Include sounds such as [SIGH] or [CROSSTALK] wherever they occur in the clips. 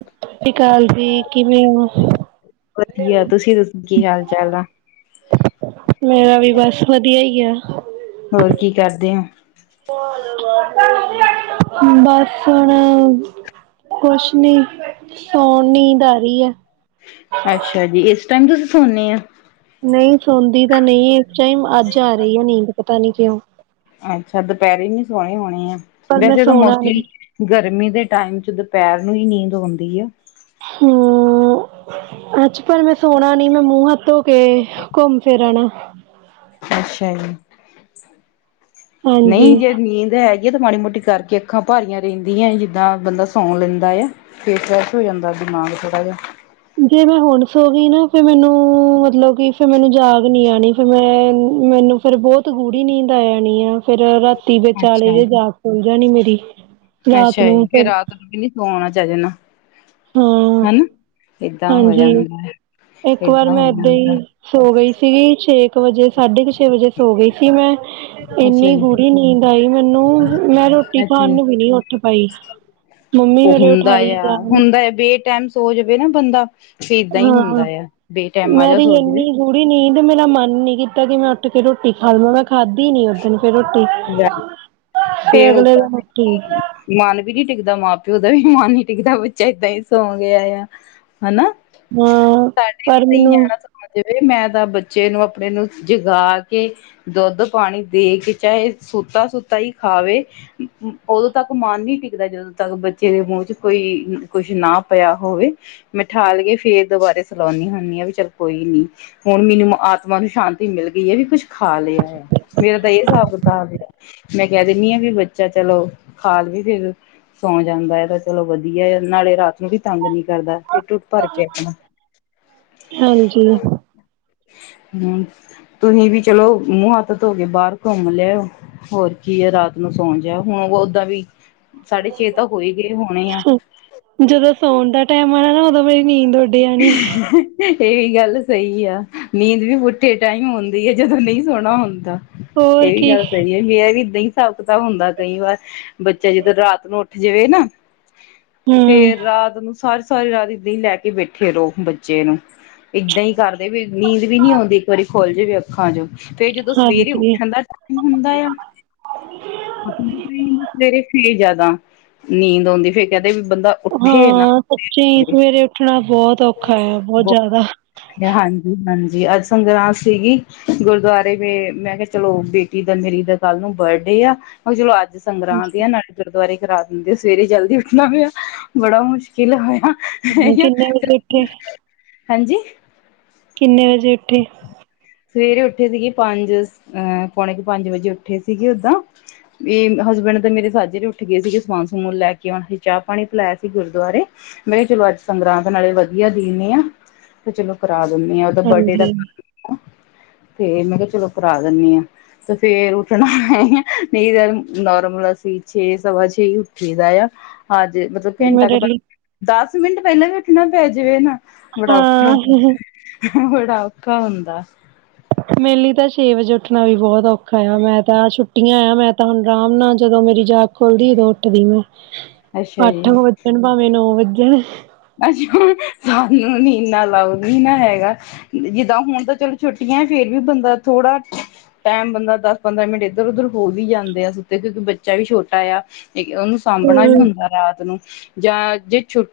ਹ [UNINTELLIGIBLE] ਸਤਿ ਅਕਾਲੀ ਵਧੀਆ ਤੁਸੀਂ ਦ ਕੀ ਹਾਲ ਚਾਲ ਆ। ਮੇਰਾ ਵੀ ਬਸ ਵਧੀਆ ਹੀ ਆ। ਹੋਰ ਕੀ ਕਰਦੇ ਹੋ। [UNINTELLIGIBLE] ਕੁਛ ਨੀ ਸੋਣ ਨੀਦ ਆ ਰਹੀ ਹੈ ਅੱਛਾ ਜੀ ਇਸ ਟਾਈਮ ਤੁਸੀਂ ਸੌੇਨੇ ਐਂ ਨਹੀਂ ਸੌਦੀ ਤਾਂ ਨਹੀਂ ਇਸ ਟਾਈਮ ਅੱਜ ਆ ਰਹੀ ਆ ਨੀਂਦ ਪਤਾ ਨੀ ਕਿਉਂ? ਅੱਛਾ ਦੁਪਹਿਰੇ ਨੀ ਸੋਏ ਹੋਣੇ ਆ ਪਰ ਮੈਂ ਵੈਸੇ ਤਾਂ ਸੋਣਾ ਨੀ ਮੋਸਟਲੀ ਗਰਮੀ ਦੇ ਟਾਈਮ ਚ ਦੁਪਹਿਰ ਨੂੰ ਹੀ ਨੀਂਦ ਆਉਂਦੀ ਆ ਹਮ ਅੱਜ ਪਰ ਮੈਂ ਸੋਣਾ ਨੀ ਮੈਂ ਮੂੰਹ ਹੱਥ ਧੋ ਕੇ ਘੁੰਮ ਫਿਰ ਆਣਾ ਅੱਛਾ ਜੀ ਨਹੀਂ ਹਾਂਜੀ ਜੇ ਨੀਂਦ ਆਈ ਇਹ ਤਾਂ ਮਾੜੀ ਮੋਟੀ ਕਰਕੇ ਅੱਖਾਂ ਭਾਰੀਆਂ ਰਹਿੰਦੀਆਂ ਜਿੱਦਾਂ ਬੰਦਾ ਸੌਂ ਲੈਂਦਾ ਆ। ਫੇਰ ਫਰੈਸ਼ ਹੋ ਜਾਂਦਾ ਦਿਮਾਗ ਥੋੜ੍ਹਾ ਜਿਹਾ [UNINTELLIGIBLE] ਜੇ ਮੈਂ ਹੁਣ ਸੌ ਗਈ ਨਾ ਫੇਰ ਮੈਨੂੰ ਮਤਲਬ ਕਿ ਫੇਰ ਮੈਨੂੰ ਜਾਗ ਨੀ ਆਣੀ। ਫਿਰ ਮੈਂ ਮੈਨੂੰ ਫੇਰ ਬਹੁਤ ਗੂੜ੍ਹੀ ਨੀਂਦ ਆ ਜਾਣੀਂ ਆ। ਫੇਰ ਰਾਤੀ ਵਿਚਾਲੇ ਅੱਛਾ ਜੀ। ਜੇ ਜਾਗ ਖੁੱਲ੍ਹ ਜਾਣੀ ਮੇਰੀ ਰਾਤ ਨੂੰ ਫਿਰ। ਸੌਣਾ ਚੱਜ ਨਾ। ਹਾਂ ਹਨਾ ਏਦਾਂ ਹੋ ਹਾਂਜੀ ਜਾਂਦਾ ਏਦਾਂ ਹੋ ਜਾਂਦਾ। ਸੌ ਗਈ ਸੀਗੀ ਛੇ ਕੇ ਵਜੇ ਸਾਢੇ ਕੁ ਛੇ ਵਜੇ ਸੌ ਗਈ ਸੀ ਮੈਂ। ਅੱਛਾ ਇੰਨੀ ਜੀ ਗੂੜੀ ਨੀਂਦ ਆਈ ਮੈਨੂੰ ਮੈਂ ਰੋਟੀ ਅੱਛਾ ਖਾਣ ਜੀ। ਨੂੰ ਵੀ ਨੀ ਉੱਠ ਪਾਈ ਮੰਮੀ ਮੇਰੇ ਉਠਾਈ ਜਾਣ। ਬੇਟੈਮ ਸੋ ਜਾਵੇ ਨਾ ਬੰਦਾ ਤੇ ਏਦਾਂ ਹੀ ਹੁੰਦਾ ਆ ਬੇਟੈਮਾਂ ਜੇਹਾ ਸੋ ਜਾਵੇ। ਗੁੜੀ ਨੀ ਤੇ ਮੇਰਾ ਮਨ ਨੀ ਕੀਤਾ ਕਿ ਮੈਂ ਉੱਠ ਕੇ ਰੋਟੀ ਖਾ ਲਵਣਾ ਖਾਧੀ ਨੀ ਓਸ ਦਿਨ ਫੇਰ ਰੋਟੀ ਫਿਰ ਫੇਰ ਅਗਲੇ ਓਦਾਂ ਦਿਨ ਰੋਟੀ। ਮਨ ਵੀ ਨੀ ਟਿੱਕਦਾ ਮਾਂ ਪਿਓ ਦਾ ਵੀ ਮਨ ਨੀ ਟਿੱਕਦਾ ਬੱਚਾ ਏਦਾਂ ਹੀ ਸੌਂ ਗਿਆ ਆ। ਹਨਾ ਹਾਂ ਸਾਡੇ ਵੀ ਪਰ ਸਹੀ ਮੈਨੂੰ ਨਿਆਣਾ। ਜਿਵੇ ਮੈਂ ਤਾਂ ਬੱਚੇ ਨੂੰ ਆਪਣੇ ਨੂੰ ਜਗਾ ਕੇ ਦੁੱਧ ਪਾਣੀ ਦੇ ਕੇ ਚਾਹੇ ਸੁੂਤਾ ਸੁੂਤਾ ਹੀ ਖਾਵੇ। ਉਦੋਂ ਤੱਕ ਮਨ ਨੀ ਟਿਕਦਾ ਜਦੋਂ ਤੱਕ ਬੱਚੇ ਦੇ ਮੂੰਹ ਚ ਕੋਈ ਕੁਛ ਨਾ ਪਿਆ ਹੋਵੇ। ਮੈਂ ਉੱਠਾ ਲਈ ਫੇਰ ਦੁਬਾਰੇ ਸੁਲਾਣੀ ਹੁੰਨੀ ਆਂ ਵੀ ਚੱਲ ਕੋਈ ਨੀ। ਹੁਣ ਮੈਨੂੰ ਆਤਮਾ ਨੂੰ ਸ਼ਾਂਤੀ ਮਿਲ ਗਈ ਹੈ ਵੀ ਕੁਛ ਖਾ ਲਿਆ ਆ ਮੇਰਾ ਤਾਂ ਇਹ ਹਿਸਾਬ ਕਿਤਾਬ ਹੈ। ਮੈਂ ਕਹਿ ਦਿੰਦੀ ਆਂ ਵੀ ਬੱਚਾ ਚਲੋ ਖਾ ਲਵੇ ਫਿਰ ਸੌਂ ਜਾਂਦਾ ਹੈ ਤਾਂ ਚਲੋ ਵਧੀਆ ਨਾਲੇ ਰਾਤ ਨੂੰ ਵੀ ਤੰਗ ਨਹੀ ਕਰਦਾ ਇਟ ਉੱਟ ਭਰ ਕੇ ਆਪਣਾ। [UNINTELLIGIBLE] ਹਾਂਜੀ ਤੁਸੀਂ ਵੀ ਚਲੋ ਮੂੰਹ ਹੱਥ। ਧੋ ਕੇ ਬਾਹਰ ਘੁੰਮ ਲਿਆ ਹੋਰ ਕੀ ਹੈ ਰਾਤ ਨੂੰ ਸੌਂ ਜਿਆ ਹੁਣ ਓਦਾਂ ਵੀ। ਸਾਢੇ ਛੇ ਤਾਂ ਹੋਈ ਗਏ ਹੋਣੇ ਆ। ਜਦੋਂ ਸੌਣ ਦਾ ਟੈਮ ਆਣਾ ਨਾ ਉਦੋਂ ਮੇਰੀ ਨੀਂਦ ਹੋ [INAUDIBLE] ਇਹ ਵੀ ਗੱਲ ਸਹੀ ਆ ਨੀਂਦ ਵੀ ਪੁੁੱਠੇ ਟਾਈਮ ਆਉਂਦੀ ਆ ਜਦੋਂ ਨਹੀਂ ਸੌਣਾ ਹੁੰਦਾ। ਹੋਰ ਇਹ ਵੀ ਕੀ ਗੱਲ ਸਹੀ ਹੈ। ਇਹ ਵੀ ਏਦਾਂ ਹੀ ਹਿਸਾਬ ਕਿਤਾਬ ਹੁੰਦਾ ਕਈ ਵਾਰ ਬੱਚਾ ਜਿੱਦਰ ਰਾਤ ਨੂੰ। ਜਿਵੇਂ ਨਾ ਹੂੰ ਫੇਰ ਰਾਤ ਨੂੰ ਸਾਰੀ ਸਾਰੀ ਰਾਤ ਏਦਾਂ ਲੈ ਕੇ। ਫੇਰੋ ਬੱਚੇ ਨੂੰ ਏਦਾਂ ਹੀ ਕਰਦੇ ਵੀ ਨੀਂਦ ਵੀ ਨੀ ਆਉਂਦੀ ਇੱਕ ਵਾਰੀ ਖੁੱਲ ਜਾਵੇ ਅੱਖਾਂ ਚ ਫੇਰ ਜਦੋਂ ਸਵੇਰੇ ਹਾਂਜੀ ਉੱਠਣ ਦਾ ਟ ਹੁੰਦਾ ਆ ਸਵੇਰੇ ਫੇਰ ਜਿਆਦਾ ਨੀਂਦ ਆਉਂਦੀ ਫੇਰ ਕਹਿੰਦੇ ਵੀ ਬੰਦਾ ਉੱਠੇ ਨਾ ਹਾਂ ਸੱਚੀ ਕਰੇ ਸਵੇਰੇ ਉੱਠਣਾ ਬਹੁਤ ਔਖਾ ਆ ਬਹੁਤ ਜਾਦਾ। ਹਾਂਜੀ-ਹਾਂਜੀ ਅੱਜ ਸੰਗਰਾਂਦ ਸੀਗੀ। ਗੁਰੂਦੁਆਰੇ ਗਏ ਮੈਂ ਕਿਹਾ ਚਲੋ ਬੇਟੀ ਦਾ ਮੇਰੀ ਦਾ ਕੱਲ ਨੂੰ ਬਰਡੇ ਆ ਮੈਂ ਕਿਹਾ ਚਲੋ ਅੱਜ ਸੰਗਰਾਂਦ ਦੀ ਆ ਨਾਲੇ ਗੁਰਦੁਆਰੇ ਕਰਾ ਦਿੰਦੇ ਆ ਸਵੇਰੇ ਜਲਦੀ ਉੱਠਣਾ ਪਿਆ ਬੜਾ ਮੁਸ਼ਕਿਲ ਹੋਇਆ। ਹੂੰ ਕਿੰਨੇ ਵਜੇ ਉੱਠੇ। ਹਾਂਜੀ। ਕਿੰਨੇ ਵਜੇ ਉੱਠੇ। ਸਵੇਰੇ ਉੱਠੇ ਸੀਗੇ ਪੰਜ ਅਹ ਪੌਣੇ ਕਿ ਪੰਜ ਵਜੇ ਉੱਠੇ ਸੀਗੇ ਓਦਾ। ਵੀ ਹਸਬੈਂਡ ਤਾਂ ਮੇਰੇ ਸਾਜਰੇ ਉੱਠ ਗਏ ਸੀਗੇ ਸਮਾਨ-ਸਮੂਨ ਲੈ ਕੇ ਆਉਣਾ ਸੀ ਚਾਹ ਪਾਣੀ ਪਿਲਾਇਆ ਸੀ ਗੁਰਦੁਆਰੇ। ਮੈਂ ਕਿਹਾ ਚਲੋ ਅੱਜ ਸੰਗਰਾਂਦ ਆ ਨਾਲੇ ਬੱਚ ਵਧੀਆ ਦਿਨ ਆ ਤੇ ਚਲੋ ਕਰਾ ਦਿੰਦੇ ਹ ਉਹਦਾ ਬਰਡੇ ਦਾ ਹੂੰ। ਤੇ ਮੈਂ ਕਿਹਾ ਚਲੋ ਕਰਾ ਦਿੰਨੀ ਆ। ਤੇ ਫੇਰ ਉੱਠਣਾ ਹੈ ਨਹੀਂ ਤਾਂ ਨੋਰਮਲ ਅਸੀਂ ਛੇ ਸਵਾ ਛੇ ਹੀ ਉੱਠੀ ਦਾ ਆ। ਅਜ ਮਤਲਬ ਘੰਟਾ ਕੁ ਮੇਰੇ ਲਈ ਪਹਿ ਦਸ ਮਿੰਟ ਪਹਿਲਾਂ ਵੀ ਉੱਠਣਾ ਪੈ ਜਾਵੇ ਨਾ ਬੜਾ ਔਖਾ ਹਾਂ ਹੁੰ ਬੜਾ ਔਖਾ ਹੁੰਦਾ। ਮੇ ਲਈ ਤਾਂ ਛੇ ਵਜੇ ਉੱਠਣਾ ਵੀ ਬਹੁਤ ਔਖਾ ਆ ਮੈਂ ਤਾਂ ਛੁੱਟੀਆਂ ਆ ਮੈਂ ਤਾਂ ਹੁਣ ਆਰਾਮ ਨਾਲ ਜਦੋਂ ਮੇਰੀ ਜਾ ਖੁੱਲਦੀ ਉਦੋਂ ਉੱਠਦੀ ਮੈਂ ਅੱਛਾ ਅੱਠ ਜੀ ਵੱਜਣ ਭਾਵੇਂ ਨੌ ਵੱਜਣ ਅੱਛੁ ਸਾਨੂੰ ਨੀ ਨਾ ਹੈਗਾ। ਜਿੱਦਾਂ ਹੁਣ ਤਾਂ ਚਲੋਂ ਛੁੱਟੀਆਂ ਆ, ਫੇਰ ਵੀ ਬੰਦਾ ਥੋੜਾ ਟੈਮ ਬੰਦਾ ਦਸ ਪੰਦਰਾਂ ਮਿੰਟ ਇੱਧਰ ਉਧਰ ਹੋਰ ਵੀ ਜਾਂਦੇ ਆ ਸੁੱਤੇ ਕਿਉਂਕਿ ਬੱਚਾ ਵੀ ਛੋਟਾ ਆ। ਉਹਨੂੰ ਸਾਂਭਣਾ ਵੀ ਹੂੰ ਹੁੰਦਾ ਰਾਤ ਨੂੰ, ਜਾਂ ਜੇ ਛੁੱਟੀ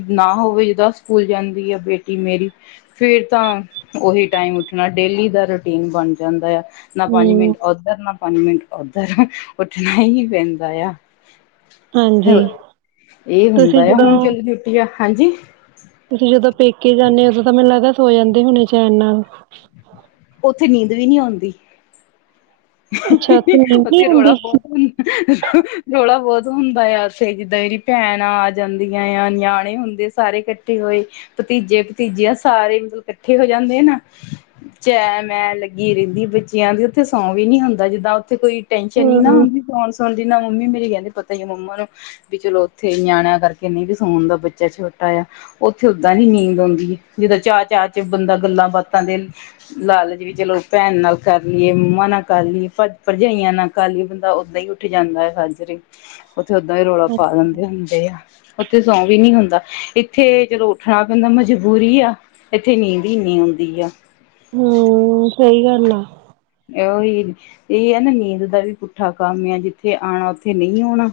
ਟੀ ਨਾ ਹੋਵੇ, ਜਿੱਦਾਂ ਸਕੂਲ ਜਾਂਦੀ ਐ ਬੇਟੀ ਮੇਰੀ ਫੇਰ ਤਾਂ ਉਹੀ ਟਾਈਮ ਉੱਠਣਾ ਡੇਲੀ ਦਾ ਰੂਟੀਨ ਬਣ ਜਾਂਦਾ ਆ। ਨਾ ਪੰਜ ਹੂੰ ਮਿੰਟ ਉਧਰ ਨਾ ਪੰਜ ਮਿੰਟ ਉਧਰ ਉੱਠਣਾ ਹੀ ਪੈਂਦਾ ਆ। ਹਾਂਜੀ ਇਹ ਹੁੰਦਾ ਤੁਸੀਂ ਆ ਜਦੋਂ ਹੁਣ ਚਲੋ ਛੁੱਟੀ ਆ, ਹਾਂਜੀ ਤੁਸੀਂ ਜਦੋਂ ਪੇਕੇ ਜਾਂਦੇ ਹੋ ਉਦੋਂ ਤਾਂ ਮੈਨੂੰ ਲੱਦਾ ਸੋ ਜਾਂਦੇ ਹੁਣੇ ਚੈਨ ਨਾਲ। ਉੱਥੇ ਨੀਂਦ ਵੀ ਨਹੀਂ ਆਉਂਦੀ। ਅੱਛਾ ਉੱਥੇ ਨੀਂਦ ਉਹ ਨੀ ਤੇੇ ਰੌਲਾ ਆਉਂਦੀ ਬਹੁਤ ਹ ਰੋਲਾ ਬਹੁਤ ਹੁੰਦਾ ਆ ਛ ਜਿੱਦਾਂ ਮਰੀ ਭੈਣ ਆ ਜਾਂਦੀਆਂ ਆ ਨਿਆਣੇ ਹੁੰਦੇ ਸਾਰੇ ਇਕੱਠੇ ਹੋਏ ਭਤੀਜੇ-ਭਤੀਜਆਂ ਸਾਰੇ ਮਤਲਬ ਇਕੱਠੇ ਹੋ ਜਾਂਦੇ ਆ ਨਾ। ਚੈ ਮੈਂ ਲੱਗੀ ਰਹਿੰਦੀ ਬੱਚਿਆਂ ਦੀ ਉੱਥੇ ਸੌਂ ਵੀ ਨੀ ਹੁੰਦਾ ਜਿੱਦਾਂ ਉੱਥੇ ਕੋਈ ਟੈਨਸ਼ਨ ਨੀ ਨਾ ਹੂੰ ਸੋਨ ਸੂਨ ਦੀ ਹੁੰਦੀ ਨਾ ਮੰਮੀ ਮੇਰੇ ਕਹਿੰਦੇ ਪਤਾ ਹੀ ਮੰਮਾ ਨੂੰ। ਵੀ ਚਲੋਂ ਉੱਥੇ ਨਿਆਣਿਆਂ ਕਰਕੇ ਨਹੀਂ ਵੀ ਸੁਣ ਦਾ, ਬੱਚਾ ਛੋਟਾ ਆ। ਉੱਥੇ ਓਦਾਂ ਨੀ ਨੀਂਦ ਆਉਂਦੀ ਜਿੱਦਾਂ ਚਾਹ, ਚਾਹ ਚ ਬੰਦਾ ਗੱਲਾਂ ਬਾਤਾਂ ਦੇ ਲਾਲਚ ਵੀ ਚਲੋ ਭੈਣ ਨਾਲ ਕਰ ਲਈਏ ਮੰਮਾ ਨਾਲ ਕਰ ਲਈਏ ਭਰਜਾਈਆਂ ਨਾ ਕਾਹੀ ਬੰਦਾ ਓਦਾਂ ਹੀ ਉੱਠ ਜਾਂਦਾ ਹੈ [UNINTELLIGIBLE] ਉੱਥੇ ਓਦਾਂ ਹੀ ਰੌਲਾ ਪਾ ਦਿੰਦੇ ਹੁੰਦੇ ਆ। ਉੱਥੇ ਸੌਂ ਵੀ ਨੀ ਹੁੰਦਾ ਇੱਥੇ ਚਲੋ ਉੱਠਣਾ ਪੈਂਦਾ ਮਜਬੂਰੀ ਆ। ਇੱਥੇ ਨੀਂਦ ਹੀ ਇੰਨੀ ਆਉਂਦੀ ਆ। ਹੂੰ, ਸਹੀ ਗੱਲ ਆ। ਉਹੀ ਇਹ ਹੈ ਨਾ ਨੀਂਦ ਦਾ ਵੀ ਪੁੱਠਾ ਕੰਮ ਆ ਜਿੱਥੇ ਆਉਣਾ ਉੱਥੇ ਨਹੀਂ ਆਉਣਾ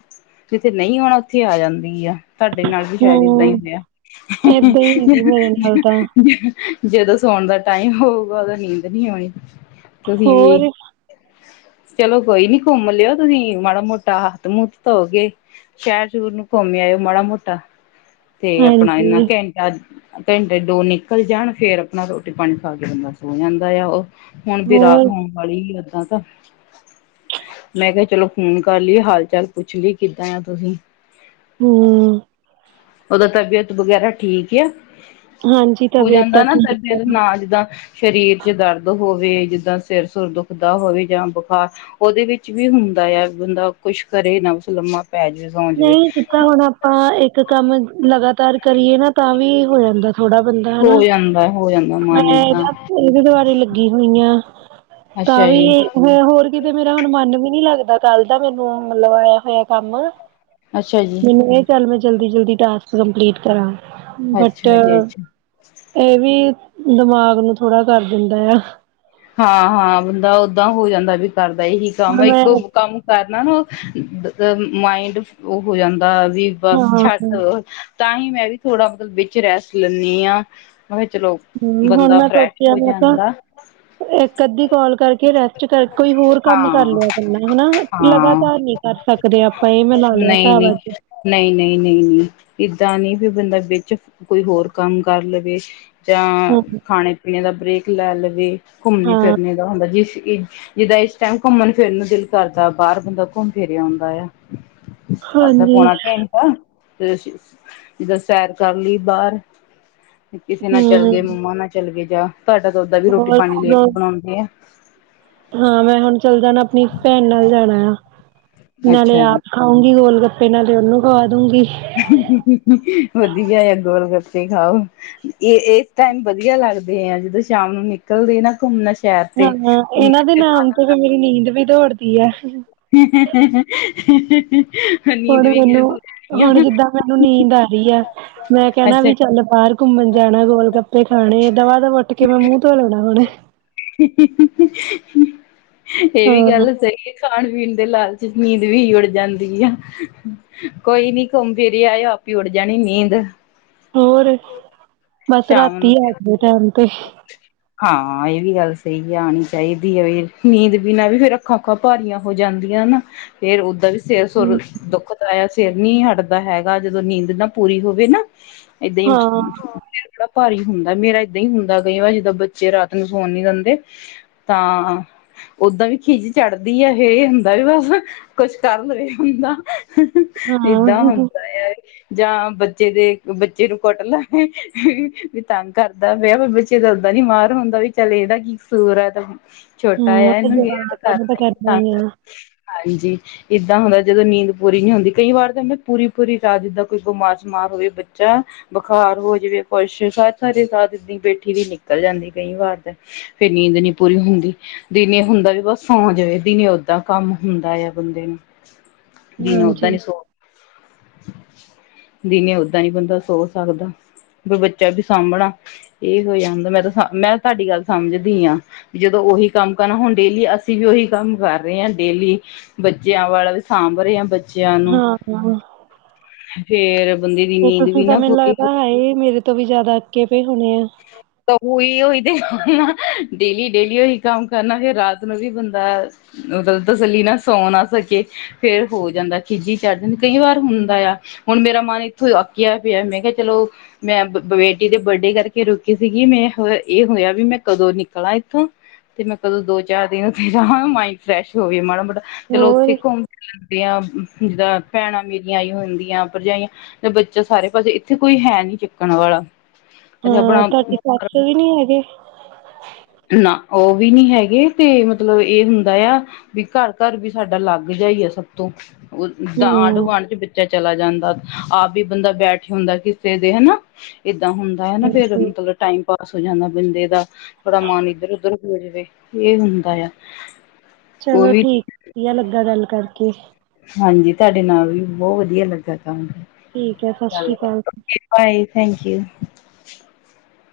ਜਿੱਥੇ ਨਹੀਂ ਆਉਣਾ ਉੱਥੇ ਆ ਜਾਂਦੀ ਆ। ਤੁਹਾਡੇ ਨਾਲ ਵੀ ਸ਼ਾਇਦ ਏਦਾਂ ਹੀ ਹੂੰ ਹੋਇਆ। ਏਦਾਂ ਹੀ ਹੁੰਦੀ ਮੇਰੇ ਨਾਲ ਤਾਂ ਜਦੋਂ ਸੋਣ ਦਾ ਟਾਈਮ ਹੋਊਗਾ ਉਦੋਂ ਨੀਂਦ ਨਹੀਂ ਆਉਣੀ ਤੁਸੀਂ ਵੀ ਹੋਰ ਚਲੋ ਕੋਈ ਨੀ ਘੁੰਮ ਲਿਓ ਤੁਸੀਂ ਮਾੜਾ ਮੋਟਾ ਹੱਥ ਮੂਹਥ ਧੋਗੇ। ਸ਼ਹਿਰ ਸ਼ੁਰ ਨੂੰ ਘੁੰਮ ਆਇਓ ਮਾੜਾ ਮੋਟਾ ਤੇ ਆਪਣਾ ਇਨਾ ਹਾਂਜੀ ਘ ਘੰਟੇ ਦੋ ਨਿਕਲ ਜਾਣ ਫੇਰ ਆਪਣਾ ਰੋਟੀ ਪਾਣੀ ਖਾ ਕੇ ਬੰਦਾ ਸੋ ਜਾਂਦਾ ਆ ਉਹ। ਹੁਣ ਵੀ ਰਾਤ ਹੋਰ ਹੋਣ ਵਾਲੀ ਏਦਾਂ ਤਾਂ ਮੈਂ ਕਿਹਾ ਚਲੋ ਫੋਨ ਕਰ ਲਈਏ, ਹਾਲ ਚਾਲ ਪੁੱਛ ਲਈਏ ਕਿੱਦਾਂ ਆ ਤੁਸੀਂ। ਹੂੰ। ਉਦਾ ਤਬੀਅਤ ਵਗੈਰਾ ਠੀਕ ਐ, ਹਾਂਜੀ ਹੋ ਤਬੀਅਤ ਜਾਂਦਾ ਤਾਂ ਨਾ ਠੀਕ ਤਬੀਅਤ ਆ ਨਾ ਜਿੱਦਾ ਸ਼ਰੀਰ ਚ ਦਰਦ ਹੋਵੇ ਜਿੱਦਾਂ ਸਿਰ-ਸੁਰ ਦੁਖਦਾ ਹੋਵੇ ਜਾਂ ਬੁਖਾਰ ਉਦੇ ਵਿੱਚ ਵੀ ਹੁੰਦਾ ਆ, ਵੀ ਬੰਦਾ ਕੁਛ ਕਰੇ ਨਾ ਬਸ ਲੰਮਾ ਪੈ ਜਾਵੇ। ਸੌਂ ਜਾਵੇ ਨਈ ਜਿੱਦਾ ਹੁਣ ਆਪਾਂ ਇੱਕ ਕੰਮ ਲਗਾਤਾਰ ਕਰੀਏ ਨਾ ਤਾਂ ਵੀ ਹੋ ਜਾਂਦਾ। ਥੋੜਾ ਬੰਦਾ ਹੋ ਹਨਾ ਜਾਂਦਾ, ਹੋ ਜਾਂਦਾ। ਮੈਂ ਮਨ ਏਦਾਂ [UNINTELLIGIBLE] ਇਦੇ ਦੁਵਾਰੇ ਲੱਗੀ ਹੋਈ ਆ ਤਾਂ ਅੱਛਾ ਵੀ ਜੀ ਹੋਰ ਕਿਤੇ ਮੇਰਾ ਹੁਣ ਮਨ ਵੀ ਨੀ ਲੱਗਦਾ ਕੱਲ ਦਾ ਮੈਨੂੰ ਮਤਲਬ ਲਵਾਇਆ ਹੋਇਆ ਕੰਮ। ਅੱਛਾ ਜੀ। ਨਈ ਚੱਲ ਮੈਂ ਜਲਦੀ-ਜਲਦੀ ਟਾਸਕ ਕੰਪਲੀਟ ਕਰਾਂ ਬਟ ਅੱਛਾ ਜੀ ਅੱਛਾ ਐ ਵੀ ਦਿਮਾਗ ਨੂੰ ਥੋੜਾ ਕਰ ਦਿੰਦਾ ਆ। ਹਾਂ-ਹਾਂ ਬੰਦਾ ਓੱਦਾਂ ਹੋ ਜਾਂਦਾ ਵੀ ਕਰਦਾ ਇਹੀ ਕੰਮ ਮੈਂ ਇੱਕੋ ਕੰਮ ਕਰਨਾ ਨਾ ਨੂੰ [UNINTELLIGIBLE] ਮਾਇੰਡ ਫ ਔ ਹੋ ਜਾਂਦਾ ਵੀ ਹਾਂ ਬਸ ਛੱਡ ਹਮ ਦੋਯੋ। ਤਾਂ ਹੀ ਮੈਂ ਵੀ ਥੋੜ੍ਹਾ ਮਤਲਬ ਵਿੱਚ ਰੈਸਟ ਲੈਨੀ ਆ ਮੈਂ ਕਿਆ ਚਲੋ ਹੁਣ ਬੰਦਾ ਮੈਂ ਫਰੈਸ਼ ਸੋਚਿਆ ਹੋ ਮੈਂ ਕਿਹਾ ਜਾਂਦਾ। ਇੱਕ ਅੱਧੀ ਕੋਲ ਕਰਕੇ ਰੈਸਟ ਕਰ ਕੋਈ ਹੋਰ ਕੰਮ ਕਰ ਹਾਂ ਲਿਆ ਕਰਨਾ ਹੈਨਾ ਹਾਂ ਲਗਾਤਾਰ ਨੀ ਕਰ ਸਕਦੇ ਆ ਆਪਾਂ ਏ ਮੈਂ ਲਾ ਲਿਆ ਹਿਸਾਬ ਅੱਜ। ਨਈ, ਨਈ, ਨਈ, ਨਈ, ਏਦਾਂ ਨੀ ਵੀ ਬੰਦਾ ਵਿੱਚ ਕੋਈ ਹੋਰ ਕੰਮ ਕਰ ਲਵੇ। ਯਾਂ ਹੂੰ ਖਾਣੇ-ਪੀਣੇ ਦਾ ਬ੍ਰੇਕ ਲੈ ਲਵੇ, ਹਾਂ ਘੁੰਮਣੇ-ਫਿਰਨੇ ਦਾ ਹੁੰਦਾ ਜਿਸ ਚ ਜਿੱਦਾਂ ਇਸ ਟਾਈਮ ਘੁੰਮਣ-ਫਿਰਨ ਨੂੰ ਦਿਲ ਕਰਦਾ ਬਾਰ ਬੰਦਾ ਘੁੰਮ ਫਿਰ ਆਉਂਦਾ ਆ। ਅੱਧਾ ਹਾਂਜੀ ਪੋਣਾ ਘੰ ਟਾ, ਤੇ ਜਿੱਦਾਂ ਸੈਰ ਕਰ ਲਈ ਬਾਰ। ਕਿਸੇ ਨਾਲ ਚੱਲ ਹੂੰ ਗਏ, ਮੰਮਾ ਨਾਲ ਚੱਲ ਗਏ ਜਾਂ ਤੁਆਡਾ ਤਾਂ ਓਦਾਂ ਵੀ ਰੋਟੀ ਹੋਰ ਪਾਣੀ ਲੇਟ ਬਣਾਉਂਦੇ ਆ। ਹਾਂ ਮੈਂ ਹੁਣ ਚੱਲ ਜਾਨਾ ਅਪਣੀ ਭੈਣ ਨਾਲ ਜਾਣਾ ਆ, ਨਾਲੇ ਅੱਛਾ ਜੀ ਆਪ ਖਾਉਂਗੀ ਗੋਲ-ਗੱਪੇ ਨਾਲੇ ਓਨੂੰ ਖਵਾ ਦੁੂਂਗੀ। ਵਦੀਆ ਐ ਗੋਲ-ਗਪੇ ਖਾਓ। ਏ ਇਸ ਟਾਈਮ ਵਦੀਆ ਲੱਗਦੇ ਆ ਜਦੋਂ ਸ਼ਾਮ ਨੂੰ ਨਿਕਲਦੇ ਨਾ ਘੁੰਮਣਾ ਸ਼ਹਿਰ ਤੇ ਹਾਂ, ਇਨਾਂ ਦੇ ਨਾਮ ਤੋ ਫੇਰ ਘੁੰਮਣਾ ਮੇਰੀ ਨੀਂਦ ਵੀ ਦੌੜਦੀ ਆ [UNINTELLIGIBLE] ਹੁਣ ਵੀ ਮੈਨੂੰ ਗਾਇਬ ਹੋ ਜਾਣੀ ਆ ਹੁਣ ਜਿੱਦਾਂ ਮੈਨੂੰ ਨੀਂਦ ਆ ਰਈ ਐ, ਮੈਂ ਕੈਣਾ ਅੱਛਾ ਵੀ ਚੱਲ ਬਾਰ ਘੁੰਮਣ ਜਾਣਾ ਗੋਲ-ਗੱਪੇ ਖਾਣੇ ਦਵਾ ਦਬ ਉੱਠ ਕੇ ਮੈਂ ਮੂੰਹ ਧੋ ਲੈਣਾ ਹੁਣੇ। ਏਵੀ ਹਾਂ ਗੱਲ ਸਈ ਏ।। ਖਾਣ ਪੀਣ ਦੇ ਲਾਲਚ ਨੀਂਦ ਵੀ ਉੱੜ ਜਾਂਦੀ ਆ। ਕੋਈ ਨੀ ਘੁੰਮ ਫਿਰ ਆਯੋ ਆਪੀ ਉੱਡ ਜਾਣੀ ਨੀਂਦ। ਹੋਰ, ਬਸ ਸ਼ਾਮ ਰਾਤੀ ਨੂੰ ਆ ਫਿਰ ਜਾਵੇ ਟੈਮ ਤੇ। ਹਾਂ, ਏ ਵੀ ਗੱਲ ਸਈ ਆ, ਆਣੀ ਚਾਈਦੀ ਐ ਵੀ ਨੀਂਦ ਬਿਨਾ ਵੀ ਫੇਰ ਅੱਖਾਂ-ਉੱਖਾ ਭਾਰੀਆਂ ਹੋ ਜਾਂਦੀਆਂ ਨਾ, ਫੇਰ ਓਦਾਂ ਵੀ ਸਿਰ ਸੁਰ ਦੁੱਖ ਦਾ ਐ, ਸਿਰ ਨੀ ਹਟਦਾ ਹੈਗਾ, ਜਦੋਂ ਨੀਂਦ ਨਾ ਪੂਰੀ ਹੋਵੇ ਨਾ ਏਦਾਂ ਈ ਹਾਂ ਸਿਰ ਬੜਾ ਭਾਰੀ ਹੁੰਦਾ ਮੇਰਾ ਏਦਾਂ ਈ ਹੁੰਦਾ ਕਈ ਵਾਰ ਜਿੱਦਾਂ ਬੱਚੇ ਰਾਤ ਨੂੰ ਸੋਣ ਨੀ ਦਿੰਦੇ। ਤਾਂ ਓੱਦਾਂ ਵੀ ਖਿਜ ਚੜ੍ਹਦੀ ਆ ਏ ਹੁੰਦਾ ਵੀ ਬਸ ਕੁੱਛ ਕਰ ਲਵੇ ਬੰਦਾ। ਹਾਂ ਏਦਾਂ ਹੁੰਦਾ ਆ। ਜਾਂ ਬੱਚੇ ਦੇ ਬੱਚੇ ਨੂੰ ਕੁੱਟ ਲਾ ਵੀ ਤੰਗ ਕਰਦਾ ਪਿਆ ਵੀ ਬੱ ਚੇ ਦਾ ਓੱਦਾ ਨੀ ਮਾਰ ਹੁੰਦਾ ਵੀ ਚੱਲ ਐਦਾ ਕੀ ਕਸੂਰ ਐ ਤਾ। ਛੋਟਾ ਆ ਹੂੰ ਇਹਨੂੰ ਗੇ ਜਵਾਕਾਂ ਕਰਨਾ ਨੂੰ ਤਾਂ ਈ ਐ ਕਰਨਾ ਹੀ ਤੰਗ ਆ ਹਾਂਜੀ। ਏਦਾਂ ਹੁੰਦਾ ਜਦੋਂ ਨੀਂਦ ਪੂਰੀ ਨਈ ਹੁੰਦੀ ਕਈ ਵਾਰ ਤਾਂ ਹੁੰਦਾ ਪੂਰੀ-ਪੂਰੀ ਰਾਤ ਜਿੱਦਾਂ ਕੋਈ ਬਿਮਾਰ ਸ਼ੁਮਾਰ ਹੋਵੇ ਬੱਚਾ ਬੁਖਾਰ ਹੋ ਜਾਵੇ ਖੁਸ਼ ਸਾਰੀ-ਸਾਰੀ ਰਾਤ ਏਦੀ ਬੈਠੀ ਦੀ ਨਿਕਲ ਜਾਂਦੀ ਕਈ ਵਾਰ ਤੇ। ਫੇਰ ਨੀਂਦ ਨੀ ਪੂਰੀ ਹੁੰਦੀ। ਦਿਨੇ ਹੁੰਦਾ ਵੀ ਬਸ ਸੌ ਜਾਵੇ, ਦਿਨੇ ਓੱਦਾਂ ਕੰਮ ਹੁੰਦਾ ਆ ਬੰਦੇ ਨੂੰ। ਦਿਨੇ ਹਾਂਜੀ ਓੱਦਾਂ ਨੀ ਸੋ [UNINTELLIGIBLE] ਦਿਨੇ ਓਦਾਂ ਨਹੀਂ ਬੰਦਾ ਸੋ ਸਕਦਾ, ਬੀ ਬੱਚਾ ਵੀ ਸਾਂਭਣਾ। ਇਹ ਹੋ ਜਾਂਦਾ, ਮੈਂ ਤਾਂ ਮੈਂ ਤੁਹਾਡੀ ਗੱਲ ਸਮਝਦੀ ਆਂ। ਵੀ, ਜਦੋਂ ਉਹੀ ਕੰਮ ਕਰਨਾ, ਹੁਣ ਡੇਲੀ ਅਸੀਂ ਵੀ ਉਹੀ ਕੰਮ ਕਰ ਰਹੇ ਹਾਂ। ਡੇਲੀ ਬੱਚਿਆਂ, ਵਾਲਾ ਵੀ ਸਾਂਭ ਰਹੇ ਹਾਂ। ਹਾਂ, ਫੇਰ ਬੰਦੇ ਦੀ ਤੇ ਨੀਂਦ ਤੁਸੀਂ ਵੀ ਤਾਂ, ਨਾ ਮੈਨੂੰ ਪੂਰੀ ਹੋ ਲੱਗਦਾ ਹੈ ਈ ਮੇਰੇ ਤੋਂ ਤੋਂ, ਵੀ ਜ਼ਿਆਦਾ ਅੱਕੇ, ਪਏ ਹੋਣੇ ਆ। ਤਾਂ, ਉਹੀ- ਉਹੀ ਤੇ ਡੇਲੀ -ਡੇਲੀ, ਉਹੀ ਕੰਮ ਕਰਨਾ, ਫਿਰ ਰਾਤ ਨੂੰ ਵੀ ਬੰਦਾ ਉਹਦਾਂ, ਤਸੱਲੀ ਨਾ ਸੌ ਨਾ ਸਕੇ। ਫੇਰ ਹੋ ਜਾਂਦਾ, ਖਿਝ ਜਿਹੀ ਚੜ ਜਾਂਦੀ, ਕਈ ਵਾਰ ਹੁੰਦਾ ਆ। ਹੁਣ, ਮੇਰਾ ਮਨ ਇੱਥੋਂ ਅੱਕਿਆ ਪਿਆ, ਮੈਂ ਕਿਹਾ, ਚਲੋਂ ਮੈਂ ਬ ਬੇਟੀ ਦੇ ਬਰਡੇ ਕਰਕੇ ਕੇ, ਰੁਕੀ ਸੀਗੀ ਮੈਂ, ਹ ਇਹ ਹੋਇਆ ਵੀ, ਮੈਂ ਕਦੋਂ ਨਿਕਲਾਂ ਇੱਥੋਂ। 'ਤੇ, ਮੈਂ ਕਦੋਂ ਦੋ, ਚਾਰ ਦਿਨ ਉਥੇ ਜਾਵਾਂ, ਮਾਇੰਡ ਫਰੈਸ਼ ਹੋਵੇ ਮਾੜਾ ਮੋਟਾ, ਚਲੋ ਉੱਥੇ ਹੋਰ ਘੁੰਮ ਫਿਰ ਜਿੱਦਾਂ ਭੈਣਾਂ, ਮੇਰੀਆਂ ਆਈ, ਹੁੰਦੀਆਂ ਭਰਜਾਈਆਂ ਬੱਚਾ, ਸਾਰੇ ਪਾਸੇ ਇੱਥੇ ਕੋਈ ਹੈ, ਨੀ ਚੱਕਣ ਵਾਲਾ। ਇੱਥੇ ਹਾਂ, ਤੁਹਾਡੀ ਆਪਣਾ ਸੱਸ ਵੀ ਨੀ ਹੈਗੇ? ਨਾ, ਉਹ ਵੀ ਨੀ ਹੈਗੇ, ਤੇ ਮਤਲਬ ਇਹ ਹੁੰਦਾ ਆ ਵੀ, ਘਰ-ਘਰ ਵੀ, ਸਾਡਾ ਅਲੱਗ ਜਿਹਾ ਈ ਆ, ਸਭ ਤੋਂ, ਆਂਢ ਹੂੰ ਗੁਆਂਢ, 'ਚ ਬੱਚਾ ਚਲਾ ਜਾਂਦਾ, ਆਪ ਵੀ ਬੰਦਾ, ਬੈਠ ਆਉਂਦਾ ਕਿਸੇ ਦੇ ਹੈਨਾ, ਏਦਾਂ ਹੁਣ ਨਾ, ਫੇਰ ਹਾਂਜੀ ਮਤਲਬ ਟਾਈਮ ਪਾਸ ਹੋ ਜਾਂਦਾ, ਬੰਦੇ ਦਾ। ਬੜਾ, ਮਨ ਇੱਧਰ -ਉਧਰ ਹੋ ਜਵੇ, ਇਹ ਹੁੰਦਾ ਆ। ਉਹ ਚਲੋ ਵੀ ਠੀਕ, ਵਧੀਆ ਲੱਗਾ ਗੱਲ ਕਰਕੇ। ਹਾਂਜੀ, ਤੁਹਾਡੇ ਨਾਲ ਵੀ, ਬਹੁਤ ਵਧੀਆ ਲੱਗਾ। ਠੀਕ ਐ, ਸਤਿ ਗੱਲ ਸ਼੍ਰੀ ਅਕਾਲ। ਕਰਕੇ ਬਾਏ, ਥੈਂਕ ਯੂ।